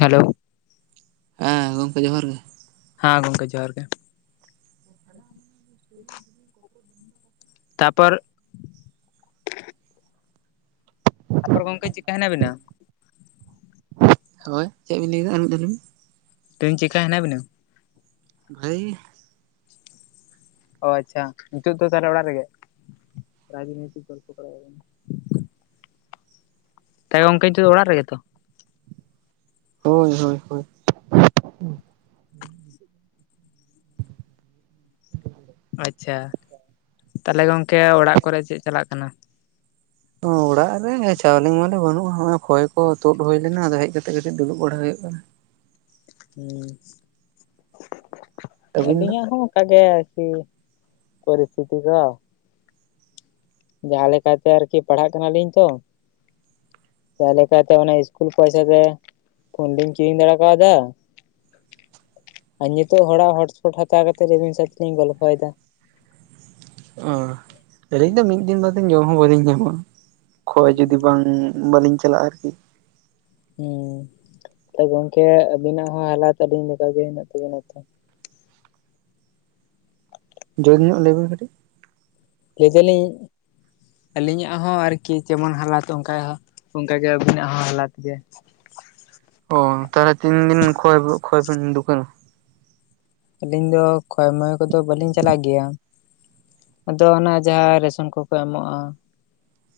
Hello. ᱦᱮᱸ ᱜᱚᱝᱠᱮ ᱡᱚᱦᱟᱨ ᱜᱮ᱾ ᱦᱮᱸ ᱜᱚᱝᱠᱮ ᱡᱚᱦᱟᱨ ᱜᱮ᱾ [inaudible] ᱛᱟᱯᱚᱨ ᱛᱟᱯᱚᱨ ᱜᱚᱢᱠᱮ ᱪᱤᱠᱠᱟ ᱦᱮᱱᱟᱜ ᱵᱤᱱᱟ? ᱦᱳᱭ ᱪᱮᱫ ᱵᱤᱱ ᱞᱟᱹᱭ ᱮᱫᱟ ᱟᱨ ᱢᱤᱫ ᱫᱷᱟ ᱞᱟᱹᱭ ᱵᱤᱱ᱾ ᱛᱮᱦᱮᱧ ᱪᱮᱠᱠᱟ ᱦᱮᱱᱟ ᱵᱤᱱᱟ? ᱵᱷᱟᱹᱜᱤ ᱜᱮ᱾ ᱚ ᱟᱪᱪᱷᱟ ᱱᱤᱛᱚᱜ ᱫᱚ ᱛᱟᱦᱚᱞᱮ ᱚᱲᱟᱜ ᱨᱮᱜᱮ ᱨᱟᱡᱽᱱᱳᱭᱛᱤᱠ ᱜᱚᱞᱯᱚ ᱠᱚᱨ ᱛᱟ ᱜᱚᱝᱠᱮ ᱱᱤᱛᱳᱜ ᱫᱚ ᱚᱲᱟᱜ ᱨᱮᱜᱮ ᱛᱚ? ᱦᱳᱭ ᱦᱳᱭ ᱦᱳᱭ᱾ ᱟᱪᱪᱷᱟ ᱛᱟᱦᱚᱞᱮ ᱜᱚᱝᱠᱮ ᱚᱲᱟᱜ ᱠᱚᱨᱮ ᱪᱮᱜ ᱪᱟᱞᱟᱜ ᱠᱟᱱᱟ? ᱚᱲᱟᱜ ᱨᱮ ᱪᱟᱣᱞᱮ ᱢᱟᱣᱞᱮ ᱵᱟᱹᱱᱩᱜᱼᱟ ᱦᱚᱲ ᱠᱷᱚᱭ ᱠᱚ ᱛᱩᱫ ᱦᱩᱭ ᱞᱮᱱᱟ ᱟᱫᱚ ᱦᱮᱡ ᱠᱟᱛᱮᱜ ᱠᱟᱹᱴᱤᱡ ᱫᱩᱲᱩᱵ ᱵᱟᱲᱟ ᱦᱩᱭᱩᱜ ᱠᱟᱱᱟ᱾ ᱦᱩᱸ ᱟᱹᱵᱤᱱ ᱫᱚ ᱟᱹᱞᱤᱧᱟᱜ ᱦᱚᱸ ᱠᱟ ᱜᱮ ᱟᱨᱠᱤ ᱯᱚᱨᱤᱥᱛᱷᱛᱤ ᱠᱚ᱾ ᱡᱟᱦᱟᱸ ᱞᱮᱠᱟᱛᱮ ᱟᱨᱠᱤ ᱯᱟᱲᱦᱟᱜ ᱠᱟᱱᱟᱞᱤᱧ ᱛᱚ᱾ ᱛᱟᱦᱚᱞᱮ ᱠᱷᱟᱡ ᱫᱚ ᱚᱱᱟ ᱤᱥᱠᱩᱞ ᱯᱚᱭᱥᱟ ᱜᱮ᱾ ᱯᱷᱳᱱ ᱞᱤᱧ ᱠᱤᱨᱤᱧ ᱫᱟᱲᱮ ᱠᱟᱣᱫᱟ᱾ ᱟᱨ ᱱᱤᱛᱚᱜ ᱦᱚᱲᱟᱜ ᱦᱚᱴᱥᱯᱚᱴ ᱦᱟᱛᱟᱣ ᱠᱟᱛᱮ ᱨᱟᱵᱤᱱ ᱥᱟᱶ ᱛᱮᱞᱤᱧ ᱜᱚᱞᱯᱷᱚᱭᱮᱫᱟ᱾ ᱚ ᱟᱹᱞᱤᱧ ᱫᱚ ᱢᱤᱫ ᱫᱤᱱ ᱵᱟᱨᱫᱤᱱ ᱡᱚᱢ ᱦᱚᱸ ᱵᱟᱹᱞᱤᱧ ᱧᱟᱢᱟ᱾ ᱠᱷᱚᱭ ᱡᱩᱫᱤ ᱵᱟᱝ ᱵᱟᱞᱤᱧ ᱪᱟᱞᱟᱜᱼᱟ ᱟᱨᱠᱤ᱾ ᱦᱮᱸ ᱛᱚ ᱜᱚᱝᱠᱮ ᱟᱵᱤᱱᱟᱜ ᱦᱚᱸ ᱦᱟᱞᱟᱛ ᱟᱞᱤᱧ ᱞᱮᱠᱟᱜᱮ ᱦᱮᱱᱟᱜ ᱛᱟᱵᱤᱱᱟ ᱛᱚ᱾ ᱡᱳᱨ ᱧᱚᱜ ᱞᱟᱹᱭᱢᱮ ᱠᱟᱴᱤᱡ᱾ ᱞᱟᱹᱭ ᱫᱟᱹᱞᱤᱧ ᱟᱹᱞᱤᱧᱟᱜ ᱦᱚᱸ ᱟᱨᱠᱤ ᱡᱮᱢᱚᱱ ᱦᱟᱞᱟᱛ ᱚᱝᱠᱟ ᱚᱝᱠᱟᱜᱮ ᱟᱵᱤᱱᱟᱜ ᱦᱚᱸ ᱦᱞᱟᱚᱛ ᱜᱮ᱾ ᱚ ᱛᱟᱦᱞᱮ ᱛᱤᱱ ᱫᱤᱱ ᱠᱷᱚ ᱠᱷᱚᱡ ᱵᱤᱱ ᱫᱩᱠᱟᱹᱱᱟ? ᱟᱹᱞᱤᱧ ᱫᱚ ᱠᱷᱚᱭ ᱢᱚᱭ ᱠᱚᱫᱚᱸ ᱵᱟᱹᱞᱤᱧ ᱪᱟᱞᱟᱼᱜ ᱜᱮᱹᱭᱟ᱾ ᱟᱫᱚᱸ ᱚᱱᱟ ᱡᱟᱦᱟᱸ ᱨᱮᱥᱚᱱ ᱠᱚᱠᱚᱸ ᱮᱢᱚᱜᱼᱟ,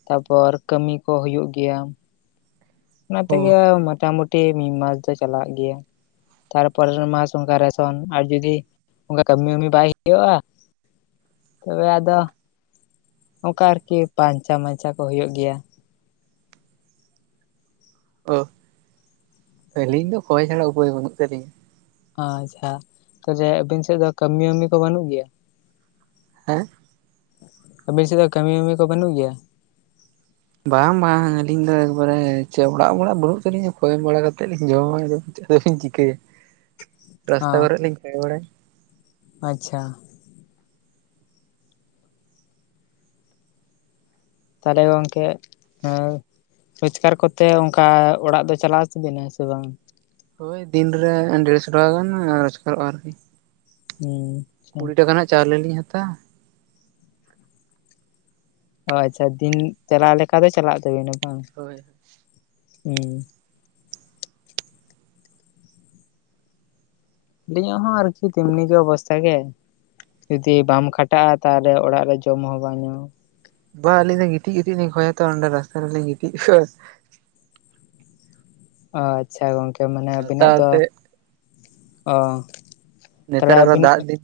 ᱛᱟᱯᱚᱨ ᱠᱟᱹᱟᱢ ᱠᱚᱸ ᱦᱩᱭᱩᱼᱜ ᱜᱮᱹᱭᱟ᱾ ᱚᱱᱟ ᱚ ᱛᱮᱜᱮ ᱢᱳᱚᱴᱟᱢᱩᱴᱤ ᱢᱤᱫ ᱢᱟᱥ ᱫᱚ ᱪᱟᱞᱟᱜ ᱜᱮᱹᱭᱟ᱾ ᱛᱟᱹᱨᱯᱚᱨᱮᱨ ᱢᱟᱥ ᱚᱝᱠᱟᱹ ᱨᱮᱥᱚᱱ ᱟᱨ ᱡᱩᱫᱤ ᱚᱝᱠᱟ ᱠᱟᱹᱢᱤ ᱢᱟᱢᱤ ᱵᱟᱭ ᱦᱩᱭᱩᱜᱼᱟ ᱛᱚᱵᱮ ᱟᱫᱚ ᱚᱝᱠᱟ ᱟᱨᱠᱤ ᱯᱟᱧᱪᱟ ᱢᱟᱹᱧᱪᱟ ᱠᱚ ᱦᱩᱭᱩᱜ ᱜᱮᱹᱭᱟ᱾ ᱚ, ᱟᱹᱞᱤᱧ ᱫᱚ ᱠᱷᱚᱭᱸ ᱪᱷᱟᱲᱟ ᱩᱯᱟᱹᱭ ᱵᱟᱹᱱᱩᱜ ᱛᱟᱹᱞᱤᱧᱟ᱾ ᱟᱪᱪᱷᱟ ᱛᱚᱵᱮ ᱟᱸᱵᱤᱱ ᱥᱮᱫ ᱫᱚ ᱠᱟᱹᱢᱤ ᱢᱟᱢᱤ ᱠᱚᱫᱚ ᱵᱟᱹᱱᱩᱜ ᱜᱮᱹᱭᱟ? ᱦᱮᱸ? ᱟᱹᱵᱤᱱ ᱥᱮᱫ ᱫᱚ ᱠᱟᱹᱢᱤ ᱢᱟᱢᱤ ᱠᱚᱫᱚ ᱵᱟᱹᱱᱩᱜ ᱜᱮᱹᱭᱟ? ᱵᱟᱝ ᱵᱟᱝ ᱟᱹᱞᱤᱧ ᱫᱚ ᱮᱠᱵᱟᱹᱨᱮ ᱪᱮᱫ ᱚᱲᱟᱜ ᱚᱲᱟᱜ ᱵᱟᱹᱱᱩᱜ ᱛᱟᱹᱟᱞᱤᱧᱟ ᱠᱷᱚᱭ ᱵᱟᱲᱟ ᱠᱟᱹᱛᱮᱫ ᱞᱤᱧ ᱡᱚᱢᱟ ᱟᱫᱚ᱾ ᱪᱤᱠᱟᱛᱤᱧ ᱪᱤᱠᱟᱹᱭᱟ ᱨᱟᱥᱛᱟ ᱠᱚᱨᱮᱹ ᱞᱤᱧ ᱠᱟᱹᱢᱤ ᱵᱟᱹᱲᱟᱭᱟ᱾ ᱟᱪᱷᱟ᱾ ᱛᱟᱦᱚᱸᱞᱮ ᱜᱚᱝᱹᱠᱮ ᱦᱮᱸ ᱨᱳᱡᱜᱟᱨ ᱠᱚᱛᱮ ᱚᱝᱠᱟ ᱚᱲᱟᱼᱜ ᱫᱚ ᱪᱟᱞᱟᱹᱣ ᱚᱪᱚᱸᱵᱤᱱᱟ ᱥᱮ ᱵᱟᱝ? ᱦᱳᱭᱸ ᱫᱤᱱᱹᱨᱮ ᱰᱮᱲᱥᱚ ᱴᱟᱠᱟᱹ ᱜᱟᱱ ᱨᱳᱡᱽᱜᱟᱨᱚᱜᱼᱟ ᱟᱨᱠᱤ᱾ ᱦᱩᱸ᱾ ᱠᱩᱲᱤ ᱴᱟᱠᱟ ᱨᱮᱱᱟᱜ ᱪᱟᱣᱞᱮ ᱞᱤᱧ ᱦᱟᱛᱟᱣᱟ ᱚ ᱟᱪᱷᱟ ᱫᱤᱱ ᱪᱟᱞᱟᱹᱣ ᱞᱮᱠᱟ ᱫᱚ ᱪᱟᱞᱟᱼᱜ ᱛᱟᱵᱤᱱᱟ ᱵᱟᱝ ᱦᱳᱭ ᱦᱩᱸ᱾ ᱟᱸᱞᱤᱧᱟᱜ ᱦᱚᱸ ᱟᱨᱹᱠᱤ ᱛᱮᱢᱱᱤ ᱜᱮ ᱚᱵᱚᱥᱛᱟ ᱜᱮ, ᱡᱩᱫᱤ ᱵᱟᱢ ᱠᱷᱟᱴᱟᱜᱼᱟ ᱛᱟᱦᱚᱸᱞᱮ ᱚᱲᱟᱜ ᱨᱮ ᱡᱚᱢ ᱦᱚᱸ ᱵᱟᱝᱢ ᱧᱟᱢᱟ᱾ ᱵᱟ ᱟᱹᱞᱤᱧ ᱫᱚ ᱜᱤᱛᱤᱡ ᱜᱤᱛᱤᱡ ᱞᱤᱧ ᱠᱷᱚᱭ ᱟᱛᱚ ᱚᱸᱰᱮ ᱨᱟᱥᱛᱟ ᱨᱮᱹᱞᱤᱧ ᱜᱤᱛᱤᱡ ᱠᱚᱣᱟ᱾ ᱚ ᱟᱪᱪᱷᱟ ᱜᱚᱝᱠᱮ ᱢᱟᱱᱮ ᱪᱷᱟᱛᱟ ᱟᱵᱤᱱᱟᱜ ᱫᱚ ᱟᱛᱮᱫ ᱚ ᱛᱟᱦᱞᱮ ᱱᱮᱛᱟᱨ ᱟᱨᱚ ᱟᱹᱵᱤᱱᱟᱜ ᱫᱟᱜ ᱫᱤᱱ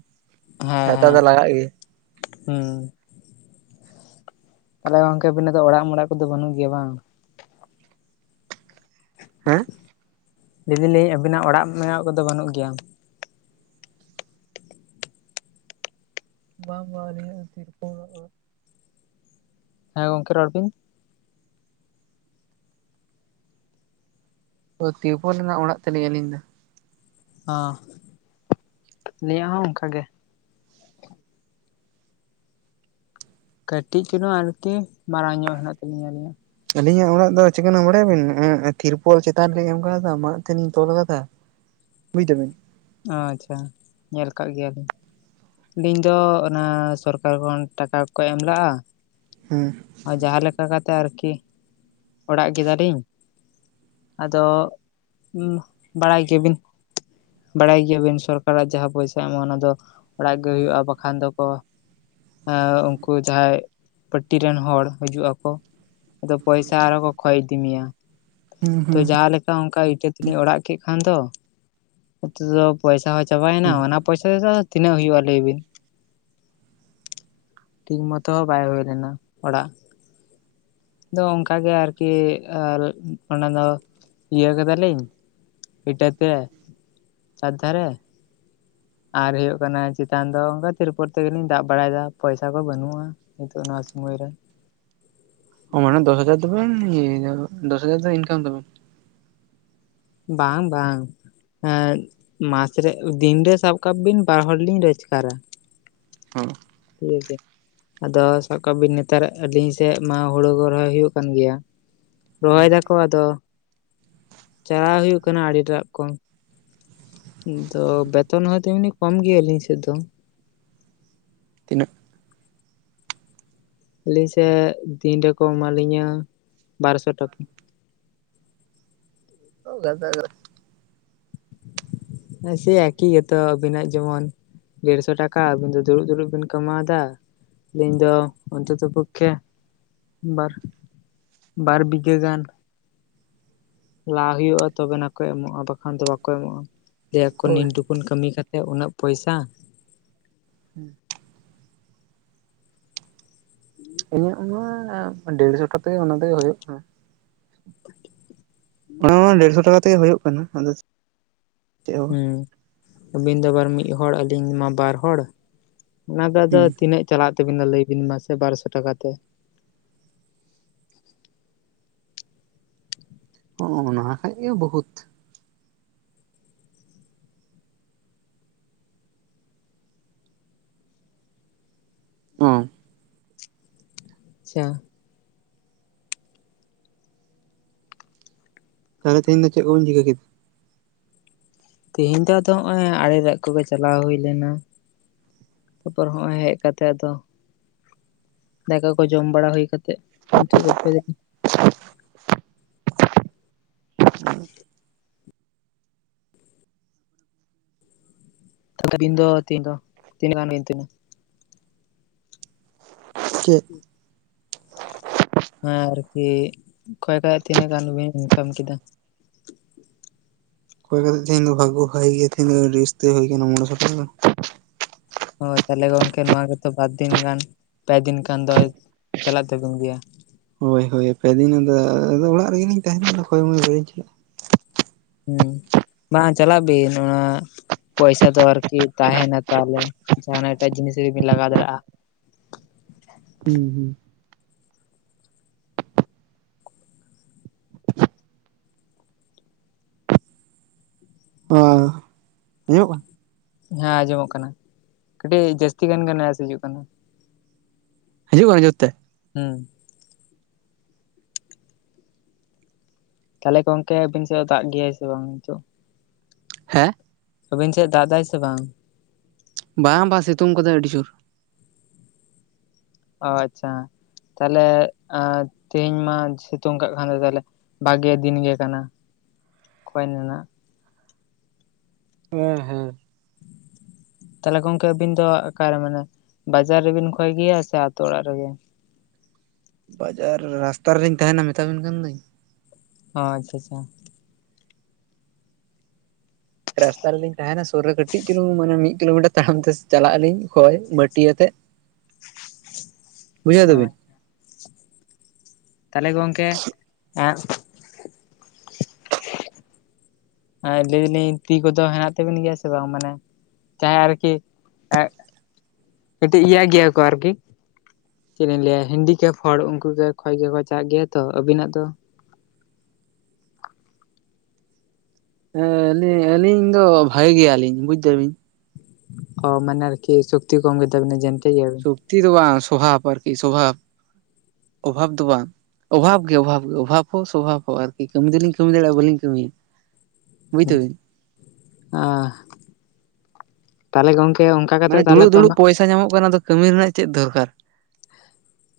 ᱦᱮᱸ ᱪᱷᱟᱛᱟ ᱦᱮᱸ ᱫᱚ ᱞᱟᱜᱟᱜ ᱜᱮᱭᱟ ᱦᱩᱸ᱾ ᱛᱟᱦᱞᱮ ᱜᱚᱝᱠᱮ ᱟᱵᱤᱱᱟᱜ ᱫᱚ ᱚᱲᱟᱜ ᱢᱲᱟᱜ ᱠᱚᱫᱚ ᱵᱟᱹᱱᱩᱜ ᱜᱮᱹᱭᱟ ᱵᱟᱝ? ᱦᱮᱸ ᱞᱟᱹᱭ ᱫᱟᱞᱤᱧ ᱟᱵᱤᱱᱟᱜ ᱚᱲᱟᱜ ᱢᱮᱱᱟᱜ ᱠᱚᱫᱚ ᱵᱟᱱᱩᱜ ᱜᱮᱭᱟ? ᱵᱟᱝ ᱵᱟᱝ ᱟᱞᱤᱧᱟᱜ ᱥᱮᱨᱚᱠᱚᱢ ᱚᱲᱟᱜ ᱦᱮᱸ ᱜᱚᱝᱠᱮ ᱨᱚᱲ ᱵᱤᱱ᱾ ᱛᱤᱨᱯᱚᱞ ᱨᱮᱹᱱᱟᱜ ᱚᱲᱟᱜ ᱛᱟᱞᱤᱧ ᱟᱹᱞᱤᱧ ᱫᱚ᱾ ᱦᱟᱸ ᱟᱞᱤᱧᱟᱜ ᱦᱚᱸ ᱚᱝᱠᱟ ᱜᱮ᱾ ᱠᱟᱹᱴᱤᱡ ᱪᱩᱞᱤᱝ ᱟᱨᱹᱠᱤ ᱢᱟᱨᱟᱝ ᱧᱚᱜ ᱦᱮᱸᱱᱟᱜ ᱛᱟᱞᱤᱧ ᱟᱞᱤᱧᱟᱜ᱾ ᱟᱹᱞᱤᱧᱟᱜ ᱚᱲᱟᱜ ᱫᱚ ᱪᱤᱠᱟᱱᱟᱜ ᱵᱟᱲᱟᱭᱟᱵᱤᱱ ᱱᱟᱜᱟᱭ ᱛᱤᱨᱯᱚᱞ ᱪᱮᱛᱟᱱ ᱨᱮ ᱞᱤᱧ ᱮᱢ ᱠᱟᱣᱫᱟ ᱢᱟᱫ ᱛᱮᱞᱤᱧ ᱛᱚᱞ ᱠᱟᱫᱟ, ᱵᱩᱡ ᱫᱟᱵᱤᱱ? ᱟᱪᱷᱟ ᱧᱮᱞ ᱠᱟᱜ ᱜᱮᱭᱟᱹᱞᱤᱧ᱾ ᱟᱞᱤᱧ ᱫᱚ ᱚᱱᱟ ᱥᱚᱨᱠᱟᱨ ᱠᱷᱚᱱ ᱴᱟᱠᱟ ᱠᱚ ᱮᱢ ᱞᱟᱜᱼᱟ, ᱦᱩᱸ᱾ ᱟᱨ ᱡᱟᱦᱟᱸ ᱞᱮᱠᱟ ᱠᱟᱛᱮᱜ ᱟᱨᱠᱤ ᱚᱲᱟᱜ ᱠᱮᱫᱟᱞᱤᱧ ᱟᱫᱚ ᱵᱟᱲᱟᱭ ᱜᱮᱭᱟ ᱵᱤᱱ? ᱵᱟᱹᱲᱟᱭ ᱜᱮᱭᱟᱵᱤᱱ ᱥᱚᱨᱠᱟᱨᱟᱜ ᱡᱟᱦᱟᱸ ᱯᱚᱭᱥᱟ ᱮᱢᱟ ᱚᱱᱟ ᱫᱚ ᱚᱲᱟᱜ ᱜᱮ ᱦᱩᱭᱩᱜᱼᱟᱹ ᱵᱟᱹᱠᱷᱟᱡ ᱫᱚᱠᱚ ᱮᱸ ᱩᱝᱠᱩ ᱡᱟᱦᱟᱸᱭ ᱯᱟᱹᱴᱤ ᱨᱮᱱ ᱦᱚᱲ ᱦᱤᱡᱩᱜ ᱟᱠᱚ ᱟᱫᱚ ᱯᱚᱭ ᱛᱟ ᱟᱨᱦᱚ ᱠᱚ ᱠᱷᱚᱭ ᱤᱫᱤ ᱢᱮᱭᱟᱹ᱾ ᱦᱩᱸ ᱛᱚ ᱦᱩᱸ ᱡᱟᱦᱟᱸ ᱞᱮᱠ ᱠᱟ ᱚᱱᱠᱟ ᱤᱴᱟᱹ ᱛᱮᱞᱤᱧ ᱚᱲᱟᱼᱜ ᱠᱮᱫ ᱠᱷᱟᱱ ᱫᱚ᱾ ᱱᱤᱛᱚᱜ ᱫᱚ ᱯᱚᱭᱥᱟᱹ ᱦᱚᱸ ᱪᱟᱵᱟᱭᱱᱼᱟ ᱦᱩᱸ ᱚᱱᱟᱹ ᱚᱱᱟ ᱯᱚᱭᱥᱟᱹ ᱛᱮᱫᱚ ᱟᱫᱚ ᱛᱤᱱᱟᱹᱜ ᱦᱩᱭᱩᱜᱼᱟᱹ ᱞᱟᱹᱭ ᱵᱤᱱᱹ᱾ ᱴᱷᱤᱠ ᱢᱚᱛᱚ ᱦᱚᱸ ᱵᱟᱭ ᱦᱩᱭ ᱞᱮᱱᱟᱹ ᱚᱲᱟᱼᱜ᱾ ᱟᱫᱚ ᱟᱚᱱᱠᱟ ᱠᱟᱜ ᱜᱮ ᱟᱨᱹᱠᱤ ᱟ ᱚᱱᱟᱹ ᱫᱚ ᱤᱭᱟᱹ ᱠᱟᱫᱟᱞᱤᱧ᱾ ᱤᱴᱟᱹᱛᱮ ᱪᱟᱨ ᱫᱷᱟᱨᱮ᱾ ᱟᱨ ᱦᱩᱭᱩᱼᱜ ᱠᱟᱱᱟ ᱪᱮᱛᱟᱱ ᱫᱚ ᱚᱱᱠᱟ ᱛᱤᱨᱯᱚᱨ ᱛᱮᱜᱮᱹᱞᱤᱧ ᱫᱟᱵ ᱵᱟᱹᱲᱟᱭᱮᱫᱟ, ᱯᱚᱭᱥᱟᱹ ᱠᱚ ᱵᱟᱹᱱᱩᱜᱼᱟᱹ᱾ ᱱᱤᱛᱚᱜᱹ ᱱᱚᱹᱣᱟ ᱥᱳᱢᱚᱭ ᱨᱮᱹ᱾ ᱚ ᱢᱟᱱᱮ ᱫᱚᱥ ᱦᱟᱡᱟᱨ ᱫᱚᱵᱮᱱ ᱤᱭᱟᱹᱭᱫᱟ, ᱫᱚᱥ ᱦᱟᱡᱟᱨ ᱫᱚ ᱤᱱᱠᱟᱢ ᱫᱟᱵᱮᱱ? ᱵᱟᱝ ᱵᱟᱝ᱾ ᱮᱸᱜ ᱢᱟᱥ ᱨᱮ, ᱫᱤᱱ ᱨᱮ ᱥᱟᱵ ᱠᱟᱜ ᱵᱤᱱ ᱵᱟᱨ ᱦᱚᱲ ᱞᱤᱧ ᱨᱚᱡᱽᱜᱟᱨᱟ᱾ ᱦᱮᱸ᱾ ᱴᱷᱤᱠ ᱟᱪᱷᱮ᱾ ᱟᱫᱚ ᱥᱟᱵ ᱠᱟᱜ ᱵᱤᱱ ᱱᱮᱛᱟᱨᱟᱜ ᱟᱹᱞᱤᱧ ᱥᱮᱫ ᱢᱟ ᱦᱩᱲᱩ ᱠᱚ ᱨᱚᱦᱚᱭ ᱦᱩᱭᱩᱜ ᱠᱟᱱ ᱜᱮᱭᱟ᱾ ᱨᱚᱦᱚᱭ ᱫᱟᱠᱚ ᱟᱫᱚ ᱪᱟᱞᱟᱣ ᱦᱩᱭᱩᱜ ᱠᱟᱱᱟ ᱟᱹᱲᱤᱴᱟᱜ ᱠᱚ᱾ ᱫᱚ ᱵᱮᱛᱚᱱ ᱦᱚᱸ ᱛᱮᱢᱱᱤ ᱠᱚᱢ ᱜᱮᱭᱟ ᱟᱹᱞᱤᱧ ᱥᱮᱫ ᱫᱚ᱾ ᱛᱤᱱᱟᱹᱜ? ᱟᱹᱞᱤᱧ ᱥᱮᱜ ᱫᱤᱱ ᱨᱮᱠᱚ ᱮᱢᱟᱞᱤᱧᱟ ᱵᱟᱨ ᱥᱚ ᱴᱟᱠᱟ᱾ ᱳ ᱜᱟᱫᱟ ᱜᱟᱫᱟ᱾ ᱦᱮᱸ ᱥᱮᱭ ᱮᱠᱤ ᱜᱮᱛᱚ ᱟᱵᱤᱱᱟᱜ ᱡᱮᱢᱚᱱ ᱰᱮᱲᱥᱚ ᱴᱟᱠᱟ ᱟᱵᱤᱱ ᱫᱚ ᱫᱩᱲᱩᱵ ᱫᱩᱲᱩᱵ ᱵᱤᱱ ᱠᱟᱢᱟᱣ ᱫᱟ᱾ ᱟᱹᱞᱤᱧ ᱫᱚ ᱚᱱᱛᱚᱛᱚ ᱯᱚᱠᱠᱷᱮ ᱵᱟᱨ ᱵᱟᱨ ᱵᱤᱜᱷᱟᱹ ᱜᱟᱱ᱾ ᱞᱟ ᱦᱩᱭᱩᱜᱼᱟ ᱛᱚᱵᱮᱱᱟ ᱠᱚ ᱮᱢᱚᱜᱼᱟ᱾ ᱵᱟᱠᱷᱟᱱ ᱫᱚ ᱵᱟᱠᱚ ᱮᱢᱚᱜᱼᱟ᱾ ᱞᱟᱹᱭᱟ ᱠᱚ ᱱᱤᱱ ᱦᱳᱭ ᱴᱩ ᱠᱩᱱ ᱠᱟᱹᱢᱤ ᱠᱟᱛᱮᱫ ᱩᱱᱟᱹᱜ ᱯᱚᱭᱥᱟ᱾ ᱦᱩᱸ᱾ [inaudible] ᱤᱧᱟᱹᱜ ᱢᱟ ᱰᱮᱲᱥᱚ ᱠᱟᱛᱮᱜ ᱚᱱᱟ ᱛᱮᱜᱮ ᱦᱳᱭᱳᱜ ᱠᱟᱱᱟ᱾ ᱚᱱᱟᱦᱚᱸ ᱰᱮᱲᱥᱚ ᱴᱟᱠᱟ ᱠᱟᱛᱮᱜᱮ ᱦᱳᱭᱳᱜ ᱠᱟᱱᱟ ᱟᱫᱚ ᱪᱮᱫ? ᱦᱚᱸ ᱦᱩᱸ ᱟᱹᱵᱤᱱ ᱫᱚ ᱟᱵᱟᱨ ᱢᱤᱫ ᱦᱚᱲ᱾ ᱟᱹᱞᱤᱧ ᱫᱚᱢᱟ ᱵᱟᱨ ᱦᱚᱲ᱾ ᱚᱱᱟ ᱫᱚ ᱟᱫᱚ ᱵᱟᱝ ᱛᱤᱱᱟᱹᱜ ᱪᱟᱞᱟᱜ ᱛᱟᱹᱵᱤᱱᱟ ᱞᱟᱹᱭ ᱵᱤᱱ ᱢᱟᱥᱮ ᱵᱟᱨᱚᱥᱚ ᱴᱟᱠᱟ ᱛᱮ᱾ ᱚ ᱚᱱᱟ ᱠᱷᱟᱡ ᱜᱮ ᱵᱚᱦᱩᱛ᱾ ᱚ᱾ ᱟᱪᱪᱷᱟ᱾ ᱛᱟᱦᱞᱮ ᱛᱤᱦᱤᱧ ᱫᱚ ᱪᱮᱫ ᱠᱚ ᱵᱤᱱ ᱪᱤᱠᱟᱹ ᱠᱮᱫᱟ? ᱛᱤᱦᱤᱧ ᱫᱚ ᱟᱫᱚ ᱦᱚᱸᱜ-ᱚᱭ ᱟᱲᱮ ᱨᱮᱡ ᱠᱚᱜᱮ ᱪᱟᱞᱟᱣ ᱦᱩᱭ ᱞᱮᱱᱟ᱾ ᱛᱟᱯᱚᱨ ᱦᱚᱸᱜ-ᱚᱭ ᱦᱮᱡ ᱠᱟᱛᱮ ᱟᱫᱚ ᱫᱟᱠᱟ ᱠᱚ ᱡᱚᱢ ᱵᱟᱲᱟ ᱦᱩᱭ ᱠᱟᱛᱮᱫ ᱱᱤᱛᱚᱜ ᱜᱚᱞᱯᱚᱣ ᱫᱟᱞᱤᱧ᱾ ᱟᱵᱤᱱ ᱫᱚ ᱛᱤᱱ ᱫᱚ ᱛᱤᱱᱟᱹᱜ ᱜᱟᱱ ᱵᱤᱱ [unintelligible] ᱪᱮᱫ? [inaudible] ᱦᱮᱸ ᱟᱨᱠᱤ ᱚᱠᱚᱭ ᱚᱠᱚᱭᱟᱜ ᱛᱤᱱᱟᱹᱜ ᱜᱟᱱ ᱵᱤᱱ ᱤᱱᱠᱟᱢ ᱠᱮᱫᱟ? ᱦᱳᱭ ᱠᱟᱛᱮ ᱛᱤᱦᱤᱧ ᱫᱚ ᱵᱷᱟᱜᱜᱳ ᱵᱷᱟᱜᱮ ᱜᱮᱭᱟ ᱛᱮᱦᱤᱧ ᱫᱚ ᱟᱹᱰᱤ ᱩᱥᱛᱟᱹᱭ ᱦᱩᱭ ᱠᱟᱱᱟ, ᱢᱚᱲᱮ ᱥᱚ ᱴᱟᱠᱟ ᱜᱟᱱ᱾ ᱦᱳᱭ ᱛᱟᱦᱞᱮ ᱜᱚᱝᱠᱮ ᱱᱚᱣᱟ ᱜᱮᱛᱚ ᱵᱟᱨ ᱫᱤᱱ ᱜᱟᱱ ᱯᱮ ᱫᱤᱱ ᱜᱟᱱ ᱫᱚᱭ ᱪᱟᱞᱟᱜ ᱛᱟᱵᱤᱱ ᱜᱮᱭᱟ᱾ ᱦᱳᱭ ᱦᱳᱭ ᱯᱮᱫᱤᱱ ᱟᱫᱚ ᱟᱫᱚ ᱚᱲᱟᱜ ᱨᱮᱜᱮᱞᱤᱧ ᱛᱟᱦᱮᱱᱟ ᱟᱫᱚ ᱠᱷᱚᱭ-ᱢᱚᱭ ᱵᱟᱹᱧ ᱪᱟᱞᱟᱜᱼᱟ᱾ ᱦᱩᱸ ᱵᱟᱝ ᱪᱟᱞᱟᱜ ᱵᱤᱱ ᱚᱱᱟ ᱯᱚᱭᱥᱟ ᱫᱚ ᱟᱨᱠᱤ ᱛᱟᱦᱮᱱᱟ ᱛᱟᱦᱞᱮ ᱡᱟᱦᱟᱸᱱᱟᱜ ᱮᱴᱟᱜ ᱡᱤᱱᱤᱥ ᱨᱮᱵᱤᱱ ᱞᱟᱜᱟᱣ ᱫᱟᱲᱮᱜᱼᱟ ᱾ ᱦᱩᱸ ᱦᱩᱸ ᱟᱸ ᱟᱸᱡᱚᱢᱚᱜ [unintelligible] ᱦᱮᱸ ᱟᱸᱡᱚᱢᱚᱜ ᱠᱟᱱᱟ ᱠᱟᱹᱴᱤᱡ ᱡᱟᱹᱥᱛᱤ ᱜᱟᱱ ᱜᱟᱱ ᱜᱮ ᱱᱚᱭᱮᱥ ᱦᱤᱡᱩᱜ ᱠᱟᱱᱟ ᱾ ᱦᱤᱡᱩᱜ ᱠᱟᱱᱟ ᱡᱳᱨ ᱛᱮ? ᱦᱩᱸ ᱾ ᱛᱟᱦᱞᱮ ᱜᱚᱝᱠᱮ ᱟᱵᱤᱱ ᱥᱮᱜ ᱫᱟᱜ ᱜᱮᱭᱟᱭ ᱥᱮ ᱵᱟᱝ ᱱᱤᱛᱚᱜ? ᱦᱮᱸ ᱾ ᱟᱹᱵᱤᱱ ᱥᱮᱫ ᱫᱟᱜ ᱫᱟᱭ ᱥᱮ ᱵᱟᱝ? ᱵᱟᱝ ᱵᱟᱝ ᱥᱤᱛᱩᱝ ᱠᱟᱫᱟᱭ ᱟᱹᱰᱤ ᱡᱳᱨ ᱾ ᱚ ᱟᱪᱪᱷᱟ ᱛᱟᱦᱞᱮ ᱛᱮᱦᱤᱧ ᱢᱟ ᱥᱤᱛᱩᱝ ᱠᱟᱜ ᱠᱷᱟᱱ ᱫᱚ ᱛᱟᱦᱞᱮ ᱵᱷᱟᱜᱮ ᱫᱤᱱᱜᱮ ᱠᱟᱱᱟ ᱠᱷᱚᱭ ᱨᱮᱱᱟᱜ ᱾ [unintelligible] ᱛᱟᱦᱚᱞᱮ ᱜᱚᱝᱠᱮ ᱟᱵᱤᱱ ᱫᱚ ᱚᱠᱟᱨᱮ ᱢᱟᱱᱮ ᱵᱟᱡᱟᱨ ᱨᱮᱵᱤᱱ ᱠᱷᱚᱭ ᱜᱮᱭᱟ ᱥᱮ ᱟᱛᱳ ᱚᱲᱟᱜ ᱨᱮᱜᱮ? ᱵᱟᱡᱟᱨ ᱨᱟᱥᱛᱟᱨ ᱨᱮᱞᱤᱧ ᱛᱟᱦᱮᱱᱟ ᱢᱮᱛᱟᱵᱤᱱ ᱠᱟᱱ ᱫᱚᱹᱧ ᱾ ᱚ ᱟᱪᱪᱷᱟ ᱟᱪᱪᱷᱟ ᱾ ᱨᱟᱥᱛᱟ ᱨᱮᱞᱤᱧ ᱛᱟᱦᱮᱱᱟ ᱥᱩᱨ ᱨᱮ ᱠᱟᱹᱴᱤᱡ ᱠᱟᱴᱤᱡ ᱪᱩᱞᱩᱝ ᱢᱟᱱᱮ ᱢᱤᱫ ᱠᱤᱞᱳᱢᱤᱴᱟᱨ ᱛᱟᱲᱟᱢ ᱛᱮ ᱪᱟᱞᱟᱜ ᱟᱹᱞᱤᱧ ᱠᱷᱭ ᱵᱟᱹᱴᱤ ᱟᱛᱮᱫ᱾ ᱵᱩᱡᱷᱟᱹᱣ ᱫᱟᱵᱤᱱ [unintelligible] ᱛᱟᱦᱚᱞᱮ ᱜᱚᱝᱠᱮ ᱮᱸ [unintelligible] ᱞᱟᱹᱭ ᱫᱟᱞᱤᱧ ᱛᱤ ᱠᱚᱫᱚ ᱦᱮᱱᱟᱜ ᱛᱟᱵᱮᱱ ᱜᱮᱭᱟ ᱥᱮ ᱵᱟᱝ ᱢᱟᱱᱮ ᱪᱟᱦᱮ ᱟᱨᱠᱤ ᱮ ᱠᱟᱹᱴᱤᱡ ᱤᱭᱟᱹ ᱜᱮᱭᱟ ᱠᱚ ᱟᱨᱠᱤ, ᱪᱮᱫ ᱞᱤᱧ ᱞᱟᱹᱭᱟ ᱦᱮᱱᱰᱤᱠᱮᱯ ᱦᱚᱲ ᱩᱱᱠᱩ ᱜᱮ ᱠᱷᱚᱭ ᱜᱮᱠᱚ ᱪᱟᱜ ᱜᱮᱭᱟ ᱛᱚ ᱟᱵᱤᱱᱟᱜ ᱫᱚ ᱦᱮᱸ ᱟᱹᱞᱤᱧ ᱫᱚ ᱵᱷᱟᱜᱮ ᱜᱮᱭᱟᱞᱤᱧ ᱵᱩᱡ ᱮᱫᱟᱵᱤᱱ ᱾ ᱚ ᱢᱟᱱᱮ ᱟᱨᱠᱤ ᱥᱚᱠᱛᱤ ᱠᱚᱢ ᱜᱮ ᱛᱟᱵᱤᱱᱟ ᱡᱮᱱᱛᱮ ᱜᱮᱭᱟ ᱵᱤᱱ ᱾ ᱥᱚᱠᱛᱤ ᱫᱚ ᱵᱟᱝᱟᱱ ᱥᱚᱵᱷᱟᱵᱽ ᱟᱨᱠᱤ ᱥᱚᱵᱷᱟᱵᱽ ᱚᱵᱷᱟᱵᱽ ᱫᱚ ᱵᱟᱝ ᱾ ᱚᱵᱷᱟᱵᱽ ᱜᱮ ᱚᱵᱷᱟᱵᱽ ᱜᱮ ᱚᱵᱷᱟᱵᱽ ᱦᱚᱸ ᱥᱵᱷᱟᱵ ᱦᱚᱸ ᱟᱨᱠᱤ ᱠᱟᱹᱢᱤ ᱫᱚᱞᱤᱧ ᱠᱟᱹᱢᱤ ᱫᱟᱲᱮᱭᱟᱜᱼᱟ ᱵᱟᱹᱞᱤᱧ ᱠᱟᱹᱢᱤᱭᱟ᱾ ᱵᱩᱡ ᱫᱟᱵᱤᱱ ᱛᱟᱦᱚᱞᱮ ᱜᱚᱝᱠᱮ ᱚᱱᱠᱟ ᱠᱟᱛᱮ ᱢᱟᱱᱮ ᱛᱟᱦᱚᱞᱮ ᱫᱩᱲᱩᱵ ᱠᱚ ᱫᱩᱲᱩᱵ ᱮᱢᱟ ᱯᱚᱭᱥᱟ ᱧᱟᱢᱚᱜ ᱠᱟᱱᱟ ᱚᱱᱟ ᱫᱚ ᱠᱟᱹᱢᱤ ᱨᱮᱱᱟᱜ ᱪᱮᱫ ᱫᱚᱨᱠᱟᱨ ᱾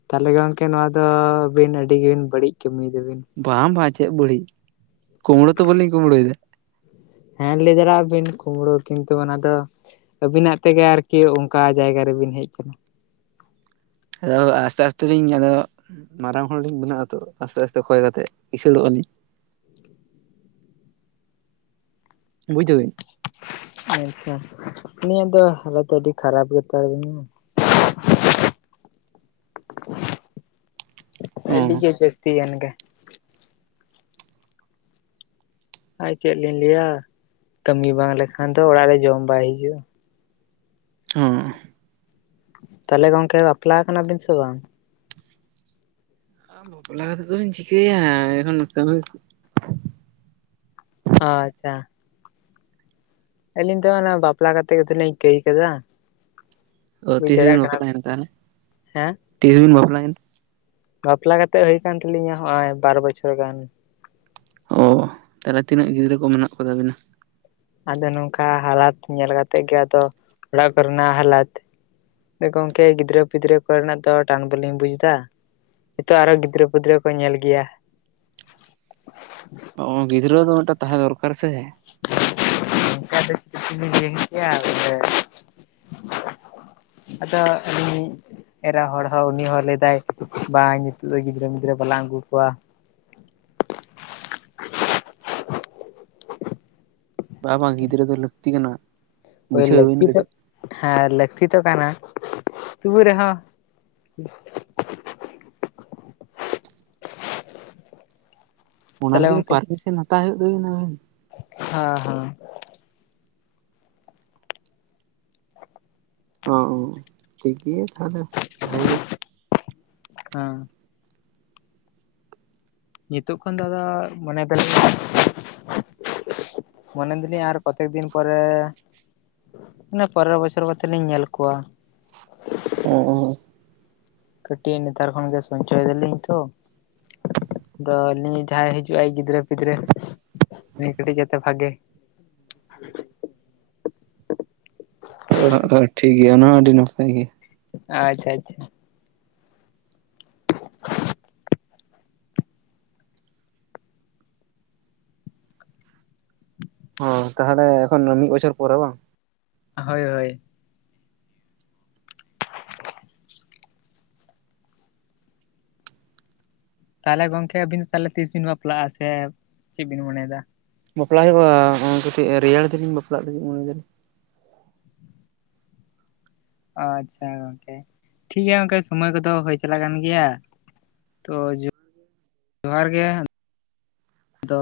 ᱛᱟᱦᱚᱞᱮ ᱜᱚᱝᱠᱮ ᱱᱚᱣᱟ ᱫᱚ ᱟᱹᱵᱤᱱ ᱟᱹᱰᱤᱜᱤᱱ ᱵᱟᱹᱲᱤᱡ ᱠᱟᱹᱢᱤᱭᱮᱫᱟ ᱵᱤᱱ ᱾ ᱵᱟᱝ ᱵᱟᱝ ᱪᱮᱫ ᱵᱟᱹᱲᱤᱡ ᱠᱩᱢᱲᱳ ᱛᱚ ᱵᱟᱹᱞᱤᱧ ᱠᱩᱢᱵᱽᱲᱩᱭᱮᱫᱟ ᱾ ᱦᱮᱸ ᱞᱟᱹᱭ ᱫᱟᱲᱮᱭᱟᱜ ᱵᱤᱱ ᱠᱩᱢᱵᱲᱳ ᱠᱤᱱᱛᱩ ᱚᱱᱟ ᱫᱚ ᱟᱹᱵᱤᱱᱟᱜ ᱛᱮᱜᱮ ᱟᱨᱠᱤ ᱚᱱᱠᱟ ᱡᱟᱭᱜᱟ ᱨᱮᱵᱤᱱ ᱦᱮᱡ ᱟᱠᱟᱱᱟ ᱾ ᱟᱫᱚ ᱟᱥᱛᱮ ᱟᱥᱛᱮ ᱞᱤᱧ ᱟᱫᱚ ᱢᱟᱨᱟᱝ ᱦᱚᱲᱞᱤᱧ ᱵᱮᱱᱟᱜ ᱟᱛᱚ ᱟᱥᱛᱮ ᱟᱥᱛᱮ ᱠᱷᱚᱭ ᱠᱟᱛᱮᱜ ᱠᱤᱥᱟᱹᱲᱚᱜ ᱟᱹᱞᱤᱧ᱾ ᱵᱩᱡ ᱫᱟᱵᱤᱱ ᱾ ᱟᱪᱪᱷᱟ, ᱟᱹᱞᱤᱧᱟᱜ ᱫᱚ ᱦᱟᱞᱚᱛ ᱟᱹᱰᱤ ᱠᱷᱟᱨᱟᱯ ᱜᱮᱛᱟ ᱞᱤᱧᱟ ᱾ [unintelligible] ᱟᱰᱤ ᱜᱮ ᱡᱟᱹᱥᱛᱤᱭᱟᱱ ᱜᱮ ᱟᱨ ᱪᱮᱫ ᱞᱤᱧ ᱞᱟᱹᱭᱟ ᱠᱟᱹᱢᱤ ᱵᱟᱝ ᱞᱮᱠᱷᱟᱱ ᱫᱚ ᱚᱲᱟᱜ ᱨᱮ ᱡᱚᱢ ᱵᱟᱭ ᱦᱤᱡᱩᱜᱼᱟ ᱾ ᱦᱚᱸᱻ ᱛᱟᱦᱚᱞᱮ ᱜᱚᱝᱠᱮ ᱵᱟᱯᱞᱟ ᱠᱟᱱᱟ ᱵᱤᱱ ᱥᱮ ᱵᱟᱝ? ᱵᱟᱯᱞᱟ ᱠᱟᱛᱮ ᱫᱚᱧ ᱪᱤᱠᱟᱹᱭᱟ ᱮᱠᱷᱚᱱ ᱠᱟᱹᱢᱤ ᱚ ᱟᱪᱪᱷᱟ ᱟᱹᱞᱤᱧ ᱫᱚ ᱚᱱᱟ ᱵᱟᱯᱞᱟ ᱠᱟᱛᱮ ᱜᱮᱛᱚ ᱞᱤᱧ ᱠᱟᱹᱭ ᱠᱟᱫᱟ ᱚ ᱦᱩᱭ ᱛᱤᱥ ᱵᱤᱱ ᱫᱟᱲᱮᱭᱟᱜ ᱠᱟᱱᱟ ᱵᱟᱯᱞᱟᱭᱮᱱᱟ ᱛᱟᱦᱚᱞᱮ ᱦᱮᱸ ᱛᱤᱥ ᱵᱤᱱ ᱵᱟᱯᱞᱟᱭᱮᱱᱟ ᱵᱟᱯᱞᱟ ᱠᱟᱛᱮ ᱦᱩᱭ ᱟᱠᱟᱱ ᱛᱟᱞᱤᱧᱟ ᱱᱚᱜᱼ ᱚᱭ ᱵᱟᱨ ᱵᱚᱪᱷᱚᱨ ᱜᱟᱱ ᱚ ᱛᱟᱦᱚᱞᱮ ᱛᱤᱱᱟᱹᱜ ᱜᱤᱫᱽᱨᱟᱹ ᱠᱚ ᱢᱮᱱᱟᱜ ᱠᱚ ᱛᱟᱵᱤᱱᱟ ᱟᱫᱚ ᱱᱚᱝᱠᱟ ᱦᱟᱞᱟᱚᱛ ᱧᱮᱞ ᱠᱟᱛᱮᱫ ᱜᱮ ᱟᱫᱚ ᱚᱲᱟᱜ ᱠᱚᱨᱮᱱᱟᱜ ᱦᱞᱟᱚᱛ ᱜᱚᱝᱠᱮ ᱜᱤᱫᱽᱨᱟᱹ ᱯᱤᱫᱽᱨᱟᱹ ᱠᱚᱨᱮᱱᱟᱜ ᱫᱚ ᱴᱟᱱ ᱵᱟᱞᱤᱧ ᱵᱩᱡ ᱮᱫᱟ ᱱᱤᱛᱚᱜ ᱟᱨᱦᱚ ᱜᱤᱫᱽᱨᱟᱹ ᱯᱤᱫᱽᱨᱟᱹ ᱠᱚ ᱧᱮᱞ ᱜᱮᱭᱟ ᱜᱤᱫᱽᱨᱟᱹ ᱫᱚ ᱢᱤᱫᱴᱮᱱ ᱛᱟᱦᱮᱸ ᱫᱚᱨᱠᱟᱨ ᱥᱮ [unintelligible] ᱟᱫᱚ ᱟᱞᱤᱧ ᱮᱨᱟ ᱦᱚᱲ ᱦᱚᱸ ᱩᱱᱤ ᱦᱚᱸ ᱞᱟᱹᱭᱫᱟᱭ ᱵᱟᱝ ᱱᱤᱛᱚᱜ ᱫᱚ ᱜᱤᱫᱽᱨᱟᱹ ᱯᱤᱫᱽᱨᱟᱹ ᱵᱟᱞᱟᱝ ᱟᱹᱜᱩ ᱠᱚᱣᱟ ᱵᱟᱝ ᱵᱟᱝ ᱜᱤᱫᱽᱨᱟᱹ ᱫᱚ ᱞᱟᱹᱠᱛᱤ ᱠᱟᱱᱟ ᱳᱭ ᱵᱩᱡᱷᱟᱹᱣ ᱵᱤᱱ ᱞᱟᱹᱠᱛᱤ ᱛᱚ ᱠᱟᱹᱴᱤᱡ ᱦᱮᱸ ᱞᱟᱹᱠᱛᱤ ᱫᱚ ᱠᱟᱱᱟ ᱛᱚᱵᱮ ᱨᱮᱦᱚᱸ ᱚᱱᱟ ᱛᱟᱦᱚᱞᱮ ᱞᱟᱹᱜᱤᱫ ᱦᱚᱸ ᱜᱚᱝᱠᱮ ᱯᱟᱨᱢᱤᱥᱮᱱ ᱦᱟᱛᱟᱣ ᱦᱩᱭᱩᱜ ᱛᱟᱹᱵᱤᱱᱟ ᱟᱵᱤᱱ ᱦᱮᱸ ᱦᱮᱸ ᱚ ᱴᱷᱤᱠ ᱜᱮᱭᱟ ᱛᱟᱦᱚᱞᱮ ᱵᱷᱟᱹᱜ ᱜᱮ ᱦᱮᱸ ᱱᱤᱛᱚᱜ ᱠᱷᱚᱱ ᱫᱚ ᱫᱟᱫᱟ ᱢᱚᱱᱮ ᱫᱟᱞᱤᱧ ᱢᱚᱱᱮ ᱫᱟᱤᱧ ᱟᱨ ᱠᱚᱛᱮᱠ ᱫᱤᱱ ᱯᱚᱨᱮ ᱮ ᱯᱚᱱᱮᱨᱚ ᱵᱚᱪᱷᱚᱨ ᱠᱟᱛᱮ ᱞᱤᱧ ᱧᱮᱞ ᱠᱚᱣᱟ᱾ ᱚ ᱠᱟᱹᱴᱤᱡ ᱱᱮᱛᱟᱨ ᱠᱷᱚᱱᱜᱮ ᱥᱚᱧᱪᱚᱭ ᱫᱟᱞᱤᱧ ᱛᱚ᱾ ᱟᱫᱚ ᱱᱤ ᱡᱟᱦᱟᱸᱭ ᱦᱤᱡᱩᱜᱼ ᱟᱭ ᱜᱤᱫᱽᱨᱟᱹ ᱯᱤᱫᱽᱨᱟᱹ ᱩᱱᱤ ᱠᱟᱹᱴᱤᱡ ᱡᱟᱛᱮ ᱵᱷᱟᱜᱮ ᱴᱷᱤᱠ ᱜᱮᱭᱟ ᱚᱱᱟ ᱟᱹᱰᱤ ᱱᱟᱯᱟᱭ ᱜᱮ᱾ ᱟᱪᱪᱷᱟ ᱟᱪᱪᱷᱟ ᱦᱚᱸ ᱛᱟᱦᱚᱞᱮ ᱮᱠᱷᱚᱱ ᱢᱤᱫ ᱵᱚᱪᱷᱚᱨ ᱯᱚᱨᱮ ᱵᱟᱝ ᱦᱳᱭ ᱦᱳᱭ ᱛᱟᱦᱚᱞᱮ ᱜᱚᱢᱠᱮ ᱟᱵᱤᱱ ᱛᱟᱦᱚᱞᱮ ᱛᱤᱥ ᱵᱤᱱ ᱵᱟᱯᱞᱟᱜᱼᱟ ᱥᱮ ᱪᱮᱫ ᱵᱤᱱ ᱢᱚᱱᱮᱭᱮᱫᱟ? ᱵᱟᱯᱞᱟᱜ ᱦᱩᱭᱩᱜᱼᱟ, ᱠᱟᱹᱴᱤᱡ ᱨᱮᱭᱟᱲ ᱫᱤᱱᱤᱧ ᱵᱟᱯᱞᱟᱜ ᱞᱟᱹᱜᱤᱫ ᱢᱚᱱᱮ ᱮᱫᱟ ᱟᱪᱪᱷᱟ ᱜᱚᱢᱠᱮ ᱴᱷᱤᱠ ᱜᱮᱭᱟ ᱜᱚᱢᱠᱮ ᱥᱚᱢᱚᱭ ᱠᱚᱫᱚ ᱦᱳᱭ ᱪᱟᱞᱟᱜ ᱠᱟᱱ ᱜᱮᱭᱟ᱾ ᱛᱚ ᱡᱚᱦᱟᱨ ᱜᱮ ᱫᱚ